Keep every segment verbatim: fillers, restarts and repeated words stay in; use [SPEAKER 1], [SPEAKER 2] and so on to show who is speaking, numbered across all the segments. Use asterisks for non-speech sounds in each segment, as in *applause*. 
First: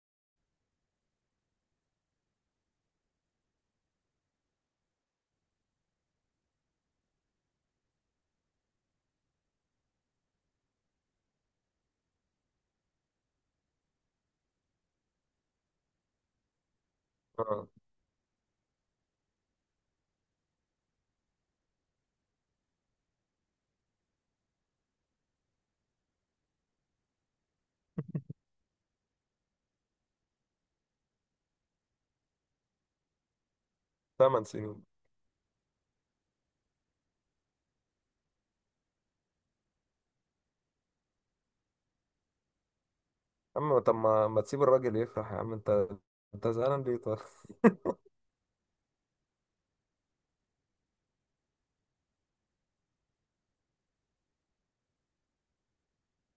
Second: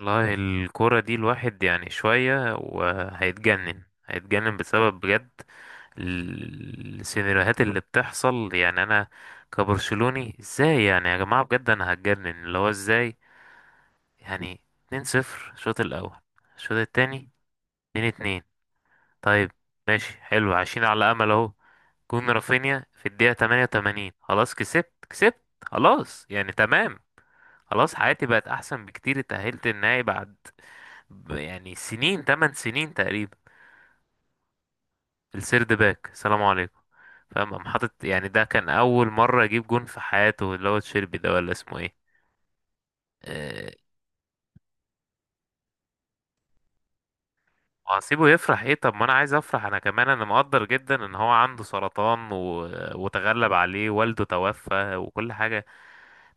[SPEAKER 1] والله الكورة دي الواحد يعني شوية وهيتجنن هيتجنن بسبب بجد، ال- السيناريوهات اللي بتحصل، يعني أنا كبرشلوني ازاي؟ يعني يا جماعة بجد أنا هتجنن، اللي هو ازاي يعني؟ اتنين صفر الشوط الأول، الشوط التاني
[SPEAKER 2] اه،
[SPEAKER 1] اتنين اتنين. طيب، ماشي حلو، عايشين على أمل أهو. جون رافينيا في الدقيقة تمانية وتمانين، خلاص كسبت كسبت خلاص، يعني تمام، خلاص، حياتي بقت أحسن بكتير، اتأهلت النهائي بعد ب- يعني سنين، تمن سنين تقريبا.
[SPEAKER 2] ثمان سنين.
[SPEAKER 1] السيرد باك، سلام عليكم. فاهم؟ قام حاطط، يعني ده كان اول مره يجيب جون في حياته، اللي هو تشيربي ده ولا اسمه ايه؟ أه.
[SPEAKER 2] اما طب ما ما تسيب الراجل يفرح يا عم انت، انت زعلان ليه طيب؟ *laughs*
[SPEAKER 1] وهسيبه يفرح ايه؟ طب ما انا عايز افرح انا كمان، انا مقدر جدا ان هو عنده سرطان و... وتغلب عليه، والده توفى وكل حاجه،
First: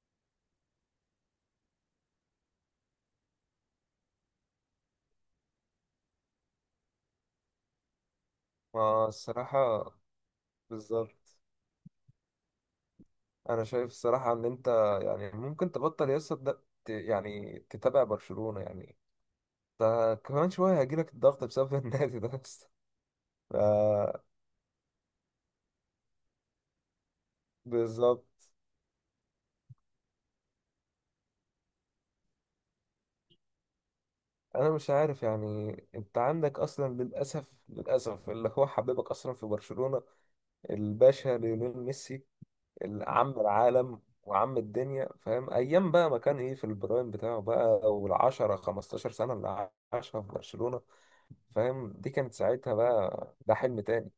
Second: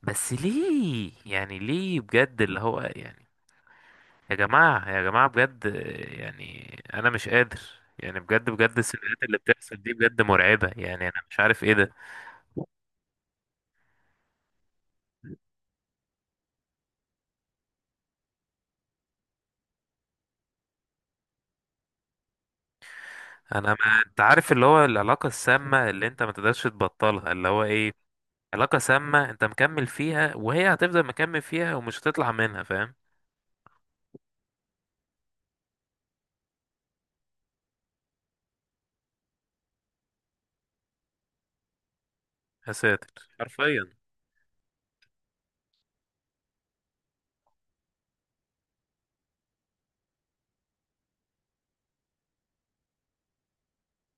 [SPEAKER 1] بس ليه يعني؟ ليه بجد اللي هو يعني، يا جماعه يا جماعه بجد، آه، يعني انا مش قادر، يعني بجد بجد
[SPEAKER 2] ما
[SPEAKER 1] السيناريوهات اللي بتحصل
[SPEAKER 2] الصراحة
[SPEAKER 1] دي بجد مرعبه، يعني انا مش
[SPEAKER 2] بالظبط،
[SPEAKER 1] عارف ايه ده.
[SPEAKER 2] أنا شايف الصراحة إن أنت يعني ممكن تبطل يا اسطى، تد- ت- يعني تتابع برشلونة يعني. ده كمان شوية هيجيلك الضغط بسبب *laughs* النادي ده بس. ف
[SPEAKER 1] انا، ما انت عارف اللي هو العلاقه السامه اللي انت ما تقدرش تبطلها، اللي هو ايه؟
[SPEAKER 2] بالظبط.
[SPEAKER 1] علاقه سامه انت مكمل فيها وهي هتفضل مكمل فيها ومش هتطلع منها، فاهم؟
[SPEAKER 2] أنا مش عارف يعني، أنت عندك أصلا للأسف للأسف اللي هو حبيبك أصلا في برشلونة، الباشا ليونيل ميسي،
[SPEAKER 1] يا ساتر،
[SPEAKER 2] عم
[SPEAKER 1] حرفيا.
[SPEAKER 2] العالم وعم الدنيا فاهم. ايام بقى ما كان ايه في البرايم بتاعه بقى، والعشرة خمستاشر سنة اللي عاشها في برشلونة فاهم، دي كانت ساعتها بقى ده حلم تاني.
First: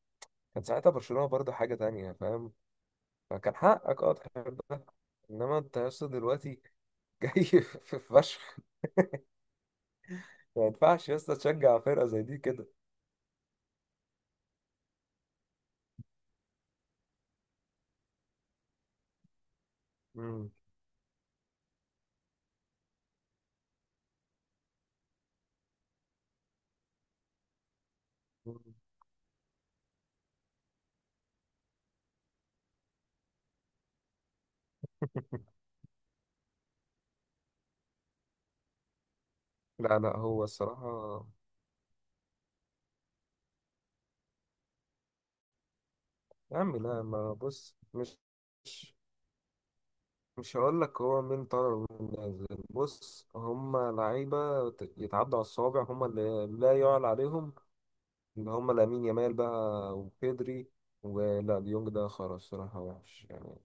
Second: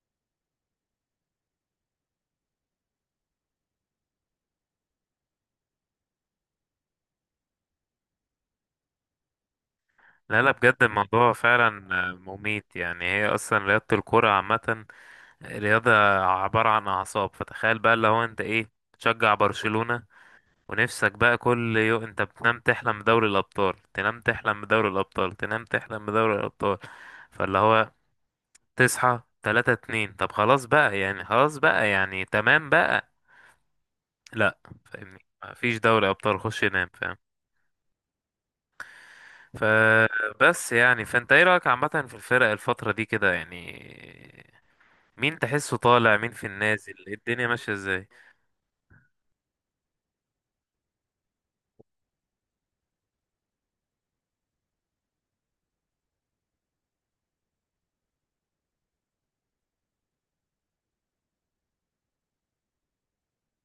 [SPEAKER 2] كان ساعتها برشلونة برضه حاجة تانية فاهم، فكان حقك اه تحب ده. انما انت يا اسطى دلوقتي *laughs* جاي في فشخ.
[SPEAKER 1] لا لا
[SPEAKER 2] ما
[SPEAKER 1] بجد،
[SPEAKER 2] ينفعش يا
[SPEAKER 1] الموضوع
[SPEAKER 2] اسطى تشجع
[SPEAKER 1] فعلا
[SPEAKER 2] فرقة
[SPEAKER 1] آه،
[SPEAKER 2] زي دي كده.
[SPEAKER 1] مميت، يعني هي اصلا رياضه، الكره عامه رياضه، عباره عن اعصاب. فتخيل بقى اللي هو انت ايه؟ تشجع برشلونه
[SPEAKER 2] مم.
[SPEAKER 1] ونفسك بقى كل يوم، انت بتنام تحلم بدوري الابطال، تنام تحلم بدوري الابطال، تنام تحلم بدوري الابطال، فاللي هو تصحى تلاتة اتنين، طب خلاص بقى يعني، خلاص بقى يعني تمام بقى. لا. فاهمني؟
[SPEAKER 2] *laughs*
[SPEAKER 1] مفيش دوري ابطال، خش نام، فاهم؟
[SPEAKER 2] لا لا، هو
[SPEAKER 1] فبس يعني،
[SPEAKER 2] الصراحة
[SPEAKER 1] فانت ايه رايك عامه في الفرق الفتره دي كده يعني؟ مين تحسه طالع، مين في
[SPEAKER 2] يا عم،
[SPEAKER 1] النازل،
[SPEAKER 2] لا
[SPEAKER 1] إيه
[SPEAKER 2] ما
[SPEAKER 1] الدنيا ماشيه
[SPEAKER 2] بص،
[SPEAKER 1] ازاي؟
[SPEAKER 2] مش مش هقول لك هو مين طالع ومين نازل. بص، هما لعيبة ت- يتعدوا على الصوابع، هما اللي لا يعلى عليهم، اللي هما لامين يامال بقى وبيدري ولا ديونج، ده خلاص الصراحة وحش يعني.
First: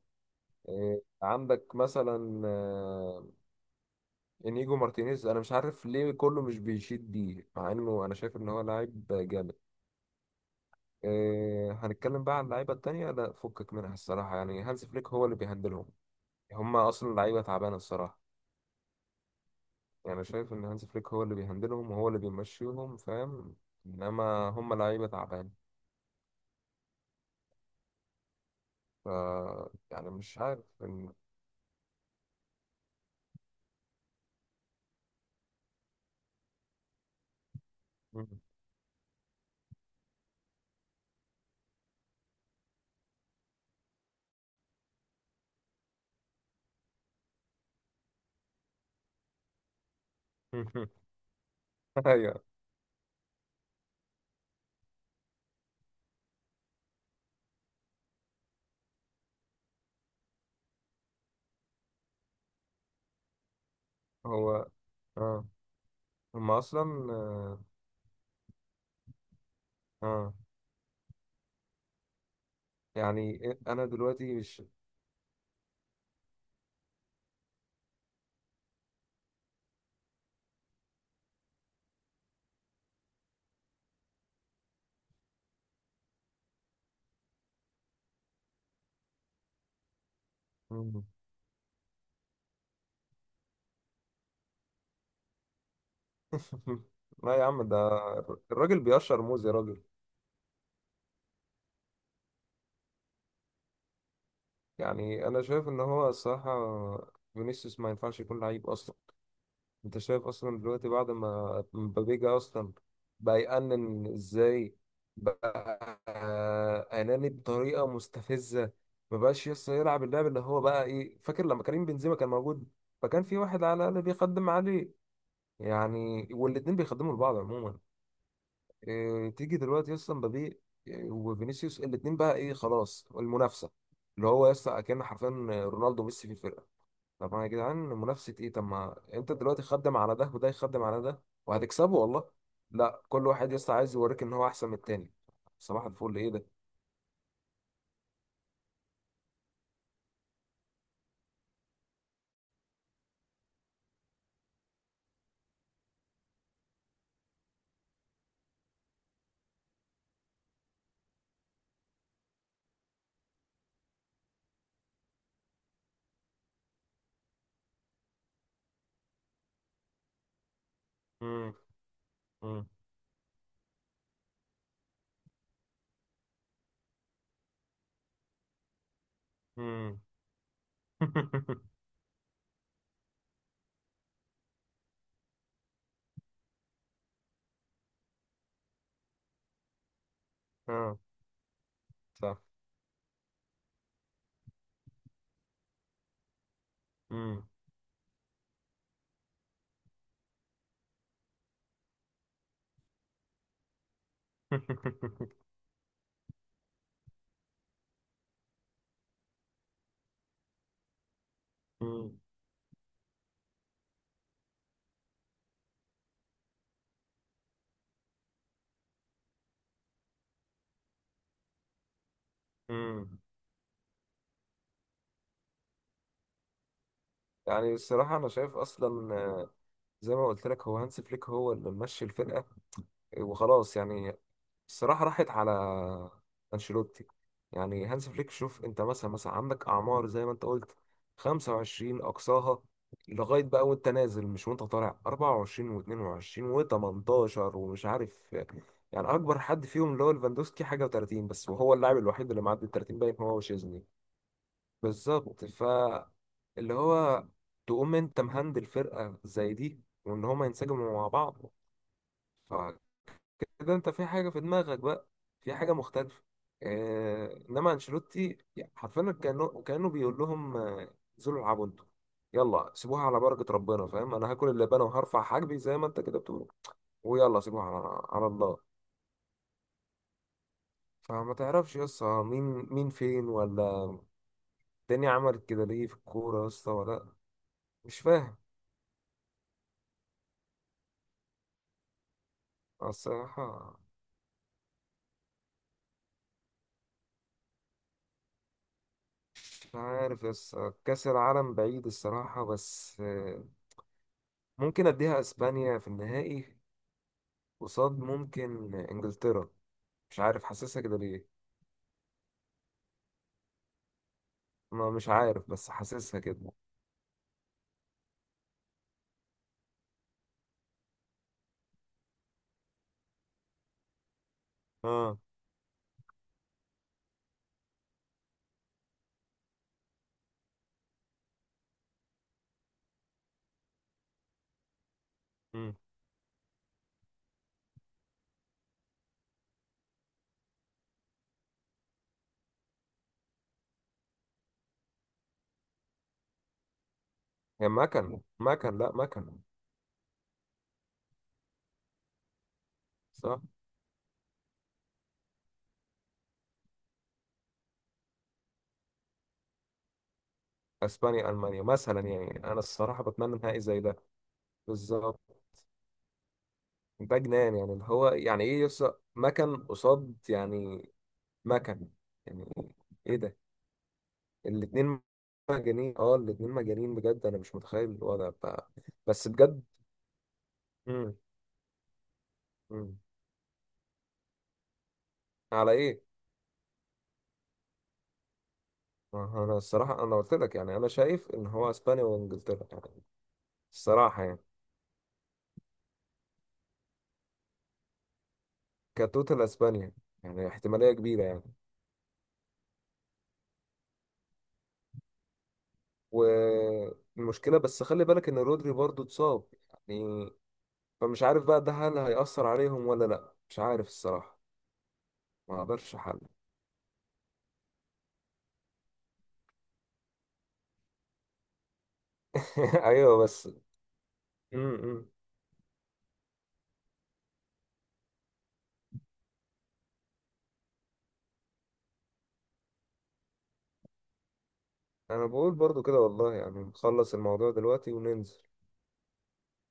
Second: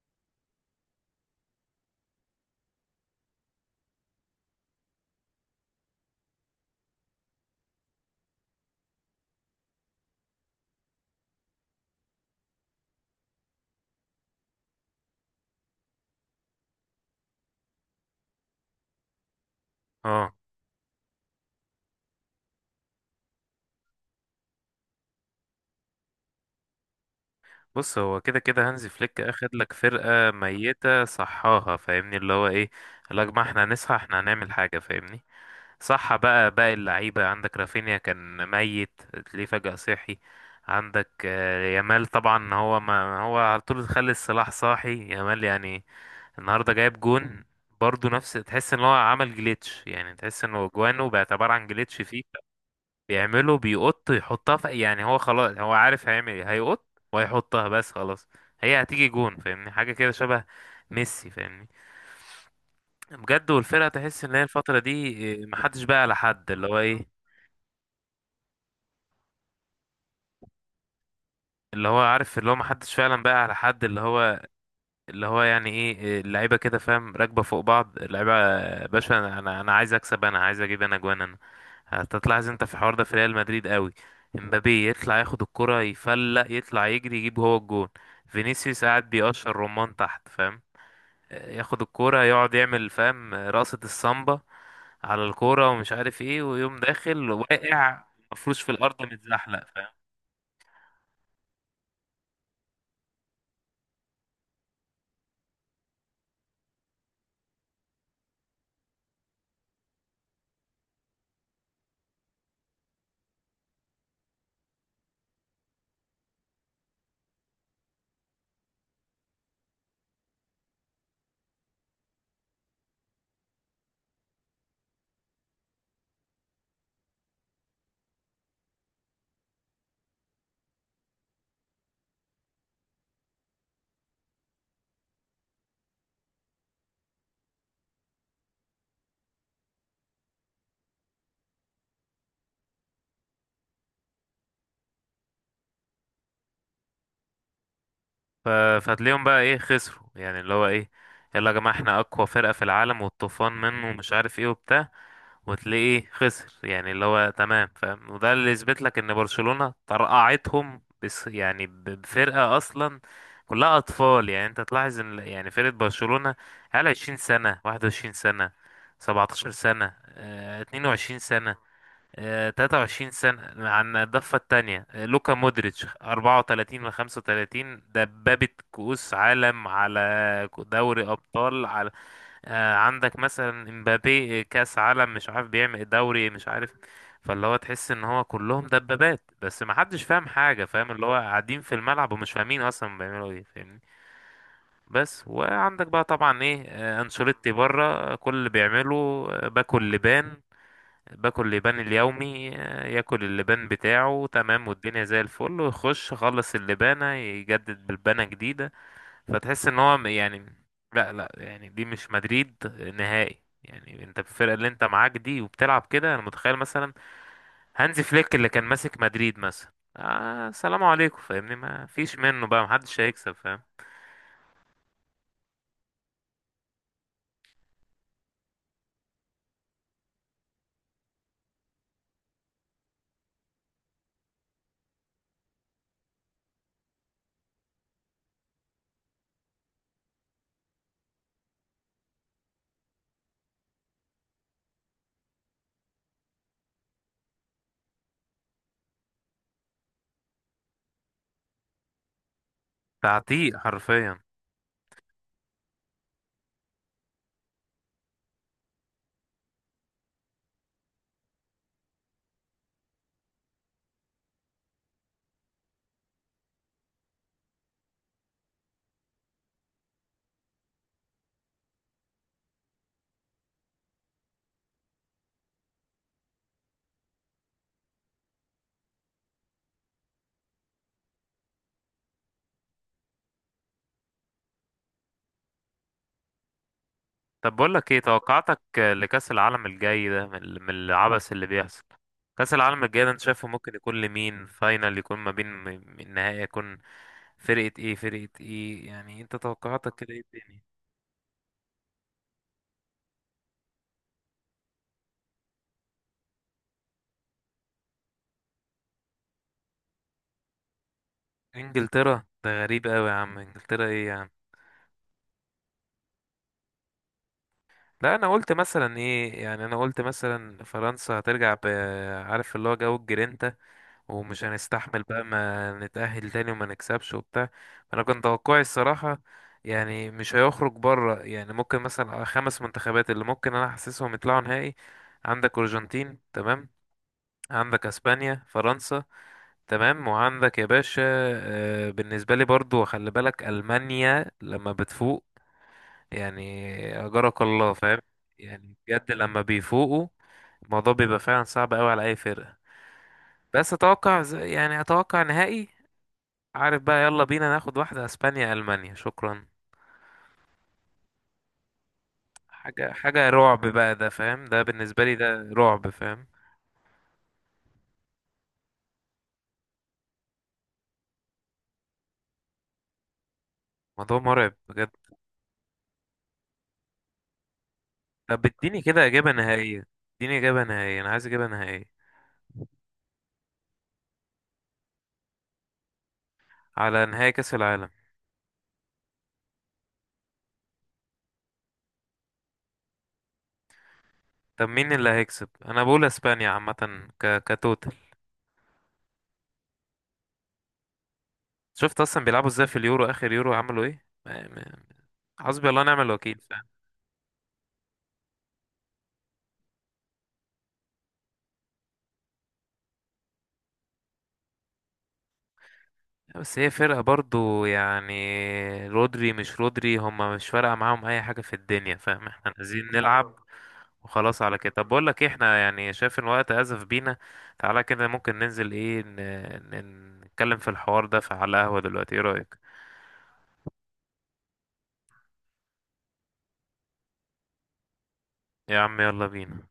[SPEAKER 2] إيه، عندك مثلا آه، انيجو مارتينيز، انا مش عارف ليه كله مش بيشيد بيه، مع انه انا شايف ان هو لاعب جامد. إيه، هنتكلم بقى عن اللعيبة التانية، لا فكك منها الصراحة يعني. هانز فليك هو اللي بيهندلهم، هما اصلا لعيبة تعبانة الصراحة. يعني أنا
[SPEAKER 1] اه.
[SPEAKER 2] شايف إن هانز فليك هو اللي بيهندلهم وهو اللي بيمشيهم فاهم، إنما هم لعيبة تعبان.
[SPEAKER 1] بص، هو كده كده هانزي
[SPEAKER 2] ف
[SPEAKER 1] فليك اخد لك
[SPEAKER 2] يعني
[SPEAKER 1] فرقه
[SPEAKER 2] مش عارف
[SPEAKER 1] ميته
[SPEAKER 2] إن...
[SPEAKER 1] صحاها، فاهمني اللي هو ايه؟ قال لك ما احنا هنصحى، احنا هنعمل حاجه، فاهمني. صح. بقى باقي اللعيبة، عندك رافينيا كان ميت، ليه فجأة صحي؟ عندك آه، يامال، طبعا هو، ما هو على طول خلي السلاح صاحي يامال، يعني النهارده جايب جون برضه، نفس، تحس ان هو عمل جليتش، يعني تحس انه
[SPEAKER 2] *laughs*
[SPEAKER 1] جوانه بقت عبارة عن جليتش فيفا
[SPEAKER 2] أيوه.
[SPEAKER 1] بيعمله، بيقط يحطها في، يعني هو خلاص، هو عارف هيعمل ايه، هيقط وهيحطها، بس خلاص، هي هتيجي جون. فاهمني؟ حاجة كده شبه ميسي، فاهمني؟ بجد، والفرقة تحس ان هي
[SPEAKER 2] هو
[SPEAKER 1] الفترة دي آه،
[SPEAKER 2] آه،
[SPEAKER 1] محدش بقى على حد،
[SPEAKER 2] هم
[SPEAKER 1] اللي هو ايه،
[SPEAKER 2] أصلا آه، آه.
[SPEAKER 1] اللي هو عارف، اللي هو ما حدش فعلا
[SPEAKER 2] يعني
[SPEAKER 1] بقى على
[SPEAKER 2] إيه-
[SPEAKER 1] حد،
[SPEAKER 2] أنا
[SPEAKER 1] اللي
[SPEAKER 2] دلوقتي
[SPEAKER 1] هو،
[SPEAKER 2] مش...
[SPEAKER 1] اللي هو يعني ايه اللعيبه كده، فاهم؟ راكبه فوق بعض اللعيبه، آه، باشا، انا انا أنا عايز اكسب، انا عايز اجيب، انا جوان انا. هتطلع انت في الحوار ده في ريال مدريد قوي، امبابي يطلع ياخد الكره يفلق، يطلع يجري يجيب هو الجون، فينيسيوس قاعد بيقشر رمان تحت، فاهم؟
[SPEAKER 2] *laughs*
[SPEAKER 1] ياخد الكرة يقعد يعمل فاهم رقصة السامبا على الكرة ومش عارف ايه، ويقوم داخل
[SPEAKER 2] لا يا عم ده
[SPEAKER 1] واقع مفروش في
[SPEAKER 2] الراجل
[SPEAKER 1] الأرض
[SPEAKER 2] بيقشر موز يا
[SPEAKER 1] متزحلق،
[SPEAKER 2] راجل.
[SPEAKER 1] فاهم؟
[SPEAKER 2] يعني أنا شايف إن هو الصراحة فينيسيوس ما ينفعش يكون لعيب أصلا. انت شايف اصلا دلوقتي بعد ما مبابي جه اصلا، بقى يأنن ازاي؟ بقى اناني بطريقه مستفزه، ما بقاش يسطا يلعب اللعب اللي هو بقى ايه. فاكر لما كريم بنزيما كان موجود، فكان في واحد على الاقل بيخدم عليه، يعني والاتنين بيخدموا لبعض عموما. إيه، تيجي دلوقتي اصلا مبابي آه، وفينيسيوس، الاتنين بقى ايه، خلاص المنافسه. اللي هو يسطا كان حرفيا رونالدو وميسي في الفرقه. طب ما يا جدعان منافسة ايه، طب ما انت دلوقتي خدم على ده وده يخدم على ده وهتكسبه والله. لا، كل واحد يسطا عايز يوريك ان هو احسن من التاني. صباح الفل، ايه ده؟
[SPEAKER 1] ف- فهتلاقيهم بقى ايه خسروا، يعني اللي هو ايه؟ يلا يا جماعة احنا اقوى فرقة في العالم، والطوفان منه ومش عارف ايه وبتاع، وتلاقيه إيه، خسر، يعني اللي هو تمام، فاهم؟ وده اللي يثبت لك ان برشلونة طرقعتهم، بس يعني ب- بفرقة اصلا كلها اطفال. يعني انت تلاحظ ان يعني فرقة برشلونة على عشرين سنة، واحد وعشرين سنة، سبعة عشر سنة، آه، اتنين وعشرين
[SPEAKER 2] مم.
[SPEAKER 1] سنة، آه،
[SPEAKER 2] مم.
[SPEAKER 1] تلاتة وعشرين سنة، عن الضفة التانية، آه، لوكا مودريتش اربعة وتلاتين من خمسة وتلاتين، دبابة كؤوس عالم،
[SPEAKER 2] مم.
[SPEAKER 1] على دوري
[SPEAKER 2] *laughs*
[SPEAKER 1] أبطال، على آه، عندك مثلا امبابي، آه، كأس عالم، مش عارف بيعمل دوري، مش عارف. فاللي هو تحس ان هو كلهم دبابات بس ما حدش فاهم حاجة، فاهم؟
[SPEAKER 2] اه،
[SPEAKER 1] اللي هو قاعدين في الملعب ومش
[SPEAKER 2] صح.
[SPEAKER 1] فاهمين اصلا بيعملوا ايه، فاهمني؟ بس. وعندك بقى طبعا ايه، آه،
[SPEAKER 2] مم.
[SPEAKER 1] انشيلوتي بره، آه، كل اللي بيعمله آه، باكل لبان، باكل لبان اليومي، آه، ياكل اللبان بتاعه، تمام، والدنيا زي
[SPEAKER 2] *laughs*
[SPEAKER 1] الفل، ويخش يخلص اللبانة يجدد بلبانة جديدة، فتحس ان هو م- يعني، لا لا يعني دي مش
[SPEAKER 2] مم.
[SPEAKER 1] مدريد نهائي، يعني انت الفرقة اللي انت معاك دي وبتلعب كده، انا متخيل مثلا هانزي فليك اللي كان ماسك مدريد مثلا، آه سلام عليكم، فاهمني؟ ما فيش منه بقى، محدش
[SPEAKER 2] مم.
[SPEAKER 1] هيكسب، فاهم؟
[SPEAKER 2] يعني الصراحة أنا شايف أصلا آه، زي ما قلت لك، هو هانسي فليك هو اللي ممشي الفرقة وخلاص يعني. الصراحة راحت على أنشيلوتي. يعني هانز فليك، شوف أنت مثلا مثلا عندك أعمار زي ما أنت قلت، خمسة وعشرين أقصاها لغاية بقى وأنت نازل، مش وأنت طالع، أربعة وعشرين و22 و18 ومش عارف. يعني أكبر حد فيهم اللي هو ليفاندوسكي حاجة و30 بس، وهو اللاعب الوحيد اللي معدي ال تلاتين باين، هو
[SPEAKER 1] تعتيق
[SPEAKER 2] وشيزني.
[SPEAKER 1] حرفيا.
[SPEAKER 2] بالظبط. ف اللي هو تقوم أنت مهندل فرقة زي دي، وإن هما ينسجموا مع بعض كده، انت في حاجه في دماغك بقى، في حاجه مختلفه. آه، انما انشيلوتي يعني حرفيا كانه كانه بيقول لهم آه، انزلوا العبوا انتوا، يلا سيبوها على بركه ربنا فاهم. انا هاكل اللبانه وهرفع حاجبي زي ما انت كده بتقول، ويلا سيبوها على على الله. فما تعرفش يا اسطى، مين مين فين ولا الدنيا عملت كده ليه في الكوره يا اسطى ولا؟
[SPEAKER 1] طب، بقول لك
[SPEAKER 2] مش
[SPEAKER 1] ايه
[SPEAKER 2] فاهم.
[SPEAKER 1] توقعاتك لكأس العالم الجاي ده من ال- من العبث اللي بيحصل؟ كأس العالم الجاي ده انت شايفه ممكن
[SPEAKER 2] الصراحة
[SPEAKER 1] يكون لمين؟ فاينل يكون ما بين م- النهائي يكون فرقة ايه فرقة ايه، يعني انت
[SPEAKER 2] مش
[SPEAKER 1] توقعاتك كده ايه
[SPEAKER 2] عارف يس
[SPEAKER 1] تاني؟
[SPEAKER 2] كأس العالم بعيد الصراحة، بس آه، ممكن أديها أسبانيا في النهائي، قصاد ممكن انجلترا. مش عارف حاسسها كده ليه.
[SPEAKER 1] انجلترا ده غريب قوي يا عم، انجلترا ايه يا عم؟
[SPEAKER 2] ما مش عارف بس حاسسها كده.
[SPEAKER 1] لا انا قلت مثلا ايه، يعني انا قلت مثلا فرنسا هترجع ب عارف، اللي هو جو الجرينتا، ومش هنستحمل
[SPEAKER 2] اه،
[SPEAKER 1] بقى، ما نتأهل تاني وما نكسبش وبتاع. انا كان توقعي الصراحة، يعني مش هيخرج بره، يعني ممكن مثلا آه، خمس منتخبات اللي ممكن انا احسسهم يطلعوا نهائي. عندك
[SPEAKER 2] امم،
[SPEAKER 1] ارجنتين تمام، عندك اسبانيا، فرنسا، تمام، وعندك يا باشا آه، بالنسبة لي برضو، خلي بالك ألمانيا لما بتفوق يعني، أجرك
[SPEAKER 2] هي
[SPEAKER 1] الله، فاهم؟
[SPEAKER 2] مكن
[SPEAKER 1] يعني
[SPEAKER 2] مكن لا
[SPEAKER 1] بجد
[SPEAKER 2] مكن.
[SPEAKER 1] لما بيفوقوا الموضوع بيبقى فعلا صعب قوي على أي فرقة.
[SPEAKER 2] صح.
[SPEAKER 1] بس أتوقع ز- يعني أتوقع نهائي. عارف بقى؟ يلا بينا ناخد واحدة، اسبانيا المانيا، شكرا.
[SPEAKER 2] اسبانيا المانيا مثلا، يعني انا
[SPEAKER 1] حاجة
[SPEAKER 2] الصراحه
[SPEAKER 1] حاجة
[SPEAKER 2] بتمنى نهائي
[SPEAKER 1] رعب
[SPEAKER 2] زي
[SPEAKER 1] بقى
[SPEAKER 2] ده.
[SPEAKER 1] ده، فاهم؟ ده بالنسبة لي
[SPEAKER 2] بالظبط،
[SPEAKER 1] ده رعب، فاهم؟
[SPEAKER 2] ده جنان يعني اللي هو يعني ايه، يص مكن قصاد يعني، مكن، يعني ايه ده.
[SPEAKER 1] موضوع مرعب بجد.
[SPEAKER 2] الاتنين مجانين، اه الاتنين مجانين بجد، انا مش متخيل الوضع
[SPEAKER 1] طب
[SPEAKER 2] بتاع.
[SPEAKER 1] اديني كده
[SPEAKER 2] بس
[SPEAKER 1] اجابة
[SPEAKER 2] بجد،
[SPEAKER 1] نهائية، اديني اجابة نهائية، انا
[SPEAKER 2] امم،
[SPEAKER 1] عايز اجابة نهائية.
[SPEAKER 2] امم، على ايه؟
[SPEAKER 1] على نهائي كأس العالم.
[SPEAKER 2] ما هو انا الصراحه انا قلت لك، يعني انا شايف ان هو اسبانيا وانجلترا يعني، الصراحه يعني
[SPEAKER 1] طب مين اللي هيكسب؟ انا بقول اسبانيا عامة، ك... كتوتال.
[SPEAKER 2] كتوتال اسبانيا. يعني احتماليه كبيره يعني.
[SPEAKER 1] شفت اصلا بيلعبوا ازاي في اليورو، اخر يورو عملوا ايه، ما- ما- حسبي الله ونعم الوكيل، فاهم؟
[SPEAKER 2] والمشكله بس خلي بالك ان رودري برضو اتصاب يعني، فمش عارف بقى ده هل هيأثر عليهم ولا لا، مش عارف الصراحه، ما اقدرش احل.
[SPEAKER 1] بس هي فرقة برضو يعني، رودري مش رودري، هما مش فارقة معاهم اي حاجة في الدنيا، فاهم؟ احنا عايزين
[SPEAKER 2] *laughs* ايوه
[SPEAKER 1] نلعب
[SPEAKER 2] بس.
[SPEAKER 1] وخلاص
[SPEAKER 2] م
[SPEAKER 1] على كده. طب
[SPEAKER 2] -م.
[SPEAKER 1] بقول لك ايه، احنا يعني شايف ان الوقت ازف بينا، تعالى كده ممكن ننزل ايه ن- ن- نتكلم في الحوار ده، في على قهوة دلوقتي، ايه رأيك؟
[SPEAKER 2] انا بقول برضو كده والله، يعني نخلص الموضوع دلوقتي وننزل.
[SPEAKER 1] يا عم، يلا بينا.